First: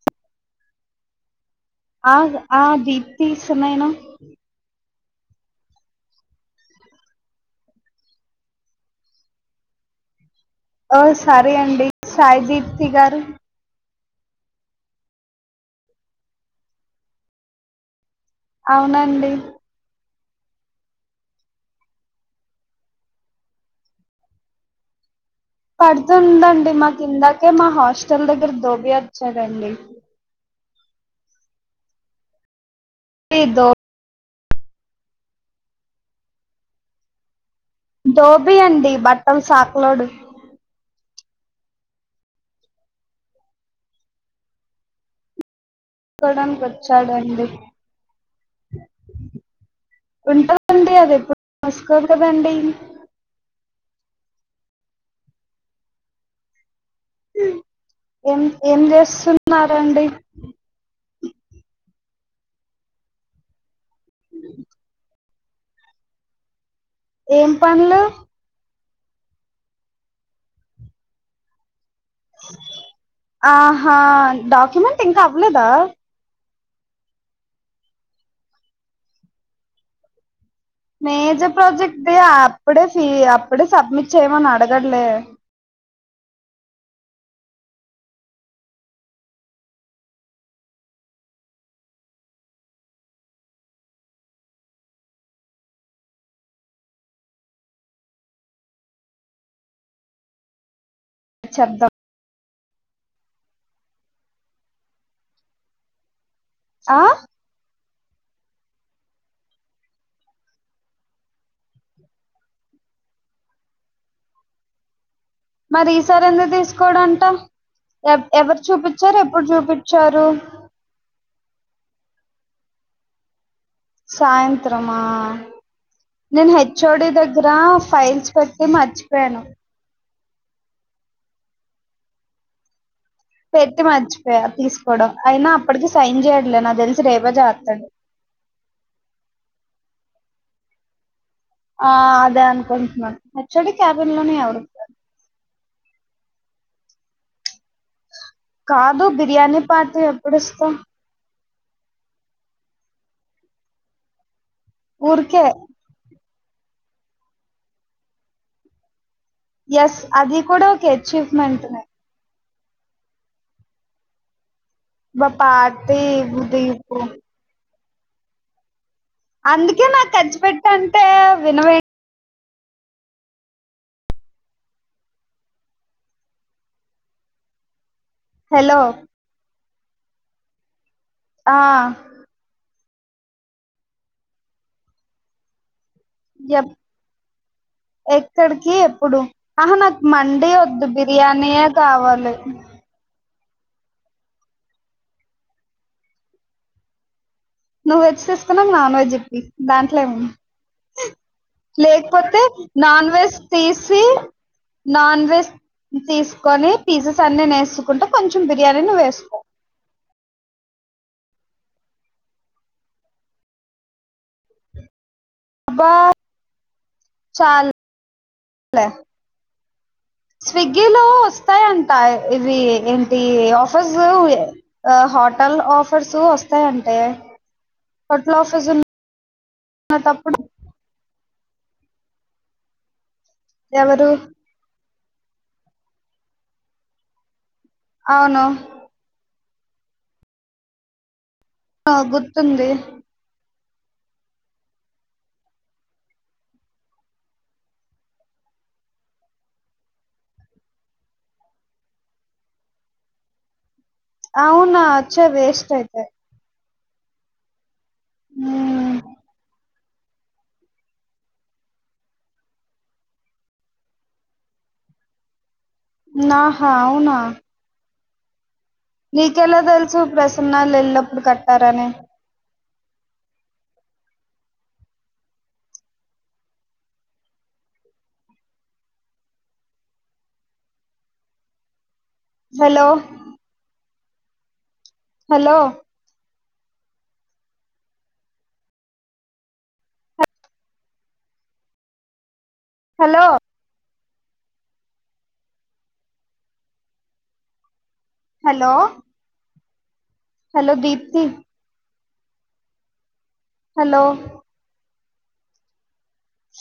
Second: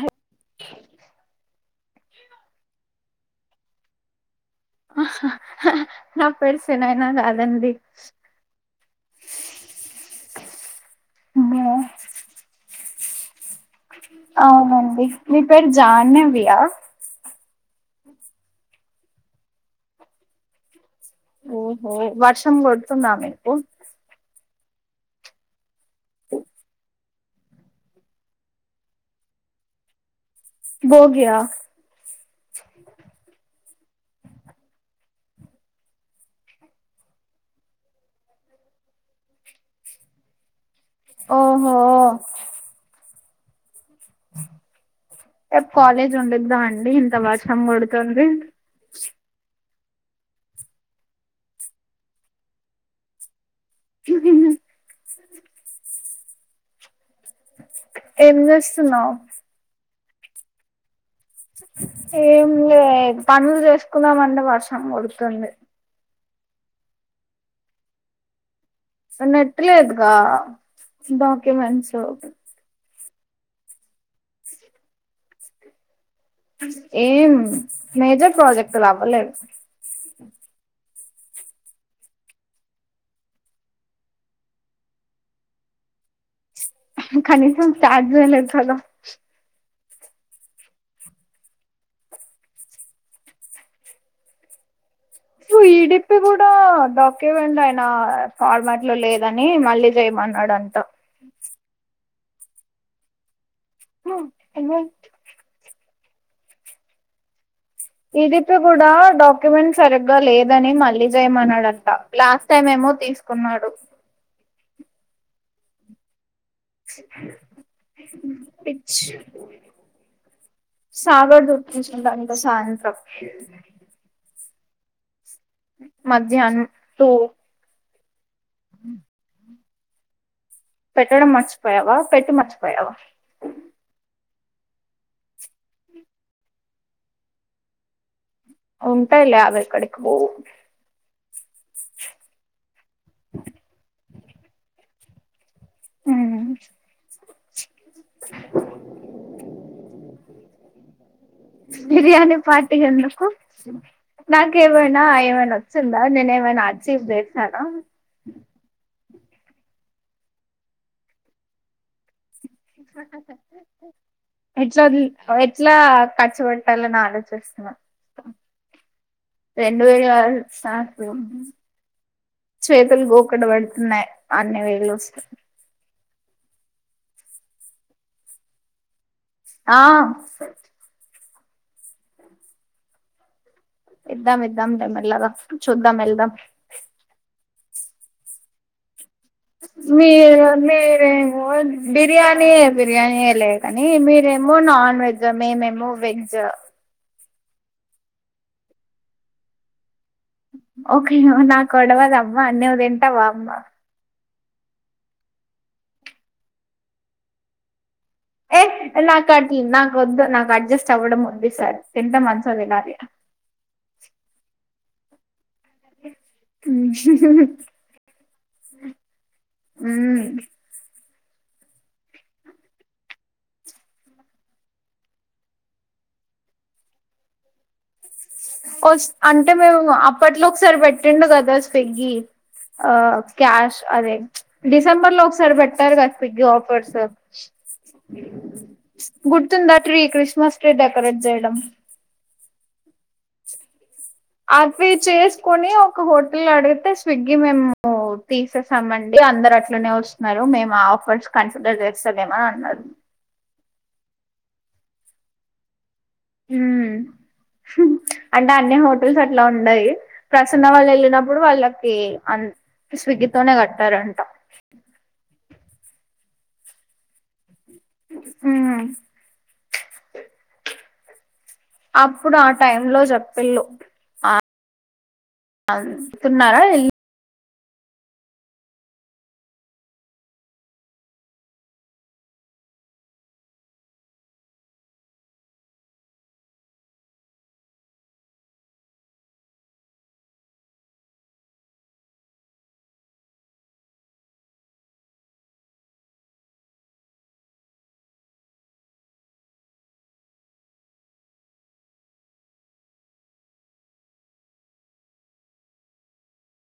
High ఆ ఆ దీప్తి సునయన నా పేరు సునయన కాదండి ఆ సరే అండి సాయది ప్తి గారు అవును మీ పేరు జాహ్నవి యా అవునండి ఓహో వర్షం కొడుతుందా మీకు పడుతుందండి మా కిందాకే మా హాస్టల్ దగ్గర దోబీ వచ్చాడండి బోగ్య [unintelligible] దోబి అండి బట్టలు సాక్లోడు ఆహా ఆ రేప్ కాలేజ్ ఉంటుందా తీసుకోవడానికి అండి ఇంత వచ్చాడండి వర్షం పడుతుంది ఉంటందండి అది ఎప్పుడు మూసుకోదు కదండి ఏం ఏం చేస్తున్నారండి ఏం లే పనులు చేసు కుందమంటె వర్షం కొడుతుంది ఏం పనులు నెట్ లేదుగా డాక్యుమెంట్స్ ఆ ఆ డాక్యుమెంట్ ఇం ఇంకా అవలేదా ఏం మేజర్ ప్రోజెక్ట్ లు అవలేదు మేజర్ ప్రాజెక్ట్ ది అప్పుడే ఫీ అప్పుడే సబ్మిట్ చేయమని అడగట్లే కనిసం [unintelligible] సో ఈడపి కూడా డాక్యుమెంట్ అయినా ఫార్మాట్ లో లేదని మళ్ళీ చేయమన్నాడు అంట శబ్దం మ్ అయ్యొ ఆ ఇది పి కూడా డాక్యుమెంట్ సరిగ్గా లేదని మళ్ళీ చేయమన్నాడంట లాస్ట్ టైమ్ ఏమో తీసుకున్నాడు మరి ఈసారెంద తీసుకోడంట ఎవరు పిచ్ చూప్పిచ్చారు ఎప్పుడు చూప్పిచ్చారు సాగర్ చూపించిండంట [unintelligible] సాయంత్రమా నేను మధ్యాహ్నం హెచ్. ఒ. టూ డి దగ్గరా ఫైల్స్ పెట్టి మర్చిపోయాను పెట్టడం మర్చిపోయావా పెట్టి మర్చిపోయావా పెట్టి మర్చిపోయా తీసుకోవడం అయినా అప్పటికి సైన్ చేయట్లే నా తెలిసి రేపే చేస్తాడు ఉంటాయి లే అవి ఎక్కడికి పోవు ఆ అదే అనుకుంటున్నాను హెచ్ఓడి క్యాబిన్ లోనే ఎవరు ఆ కాదు బిర్యానీ పాార్టీ ఎప్పుడు ఇస్తావు బిర్యానిి పార్టీ ఎందుకు నాకేమైనా ఊరికే ఏమైనా వచ్చిందా నేనే మ నాట్ సి వేస్తాను ఎస్ అది కూడా ఓకే అచీవ్మెంట్ ని ఎట్లా బా ఎట్లా పార్టీ ఖర్చు ఉదయపు పెట్టాలని ఆలోచిస్తున్నాం అందుకే నాకు ఖర్చు పెట్ట అంటే నాకు వినవే చేతులు గోకడు వెంటనే అన్ని వేళ్ళు వస్తే హలో ఆ ఆ ఎద్దం ఎద్దం ట మల్లాగా చద్దాం వెల్దాం ఎప్ ఎక్కడికి ఎప్పుడు ఆహా నాకు మీ మండి వద్దు మీరేమొ బిర్యానీయే కావాలి బిర్యానీ బిరియానీ ఏ లే కానీ మీరేమో నాన్ వెజ్ మేమేమో వెజ్ నువ్వు వెజ్ తీసుకున్నా నాన్ వెజ్ ఇప్పి దానికి ఓకే నాకు లేకపోతే గొడవదమ్మా నువ్వు నాన్ తింటావా వెజ్ అమ్మా తీసి నాన్ వెజ్ తీసుకొని పీజెస్ అన్ని నేసు ఏ నాకటి నాకు వద్దు నాకు అడ్జస్ట్ చవ్వడం ఉంది సార్ తింటే మంచిగా తినలే అబా చాలా మ్మ్ స్విగ్గీ లో వస్తాయంట ఇవి ఏంటి ఆఫర్స్ హోటల్ ఆఫర్స్ వస్తాయంటే హోటల్ ఆఫర్స్ అంటే మేము ఉన్నటప్పుడు అప్పట్లో ఒకసారి పెట్టిండు కదా స్విగ్గీ ఆ క్యాష్ ఎవరు అదే స్ డిసెంబర్ లో ఒకసారి పెట్టారు కదా స్విగ్గీ ఆఫర్స్ అవును. గుర్తుందా ట్రీ క్రిస్మస్ ట్రీడకొరేట్ ఆ గుర్తుంద అది చేసుకుని ఒక హోటల్ అడిగితే స్విగ్గీ మేము తీసేసామండి అందరు అట్లనే వస్తున్నారు మేము ఆ ఆఫర్స్ కన్సిడర్ చేస్తదేమని అన్నారు అవునా వచ్చే వేస్ట్ అయితే ఉమ్ అంటే అన్ని హ్మ్. హోటల్స్ అట్ల ఉన్నాయి ప్రసన్నం వాళ్ళు వెళ్ళినప్పుడు వాళ్ళకి అన్ స్విగ్గితోనే కట్టారంట నాహ అవున ఉమ్ మీకెల తెలుసు ప్రసన్న వాల్లు వెల్లప్పుడు కట్ట అప్పుడు అట్ టైమ్ లో చెప్పెళ్ళు అందుతున్నారా వె hello hello hello hello hello Deepti hello హచ్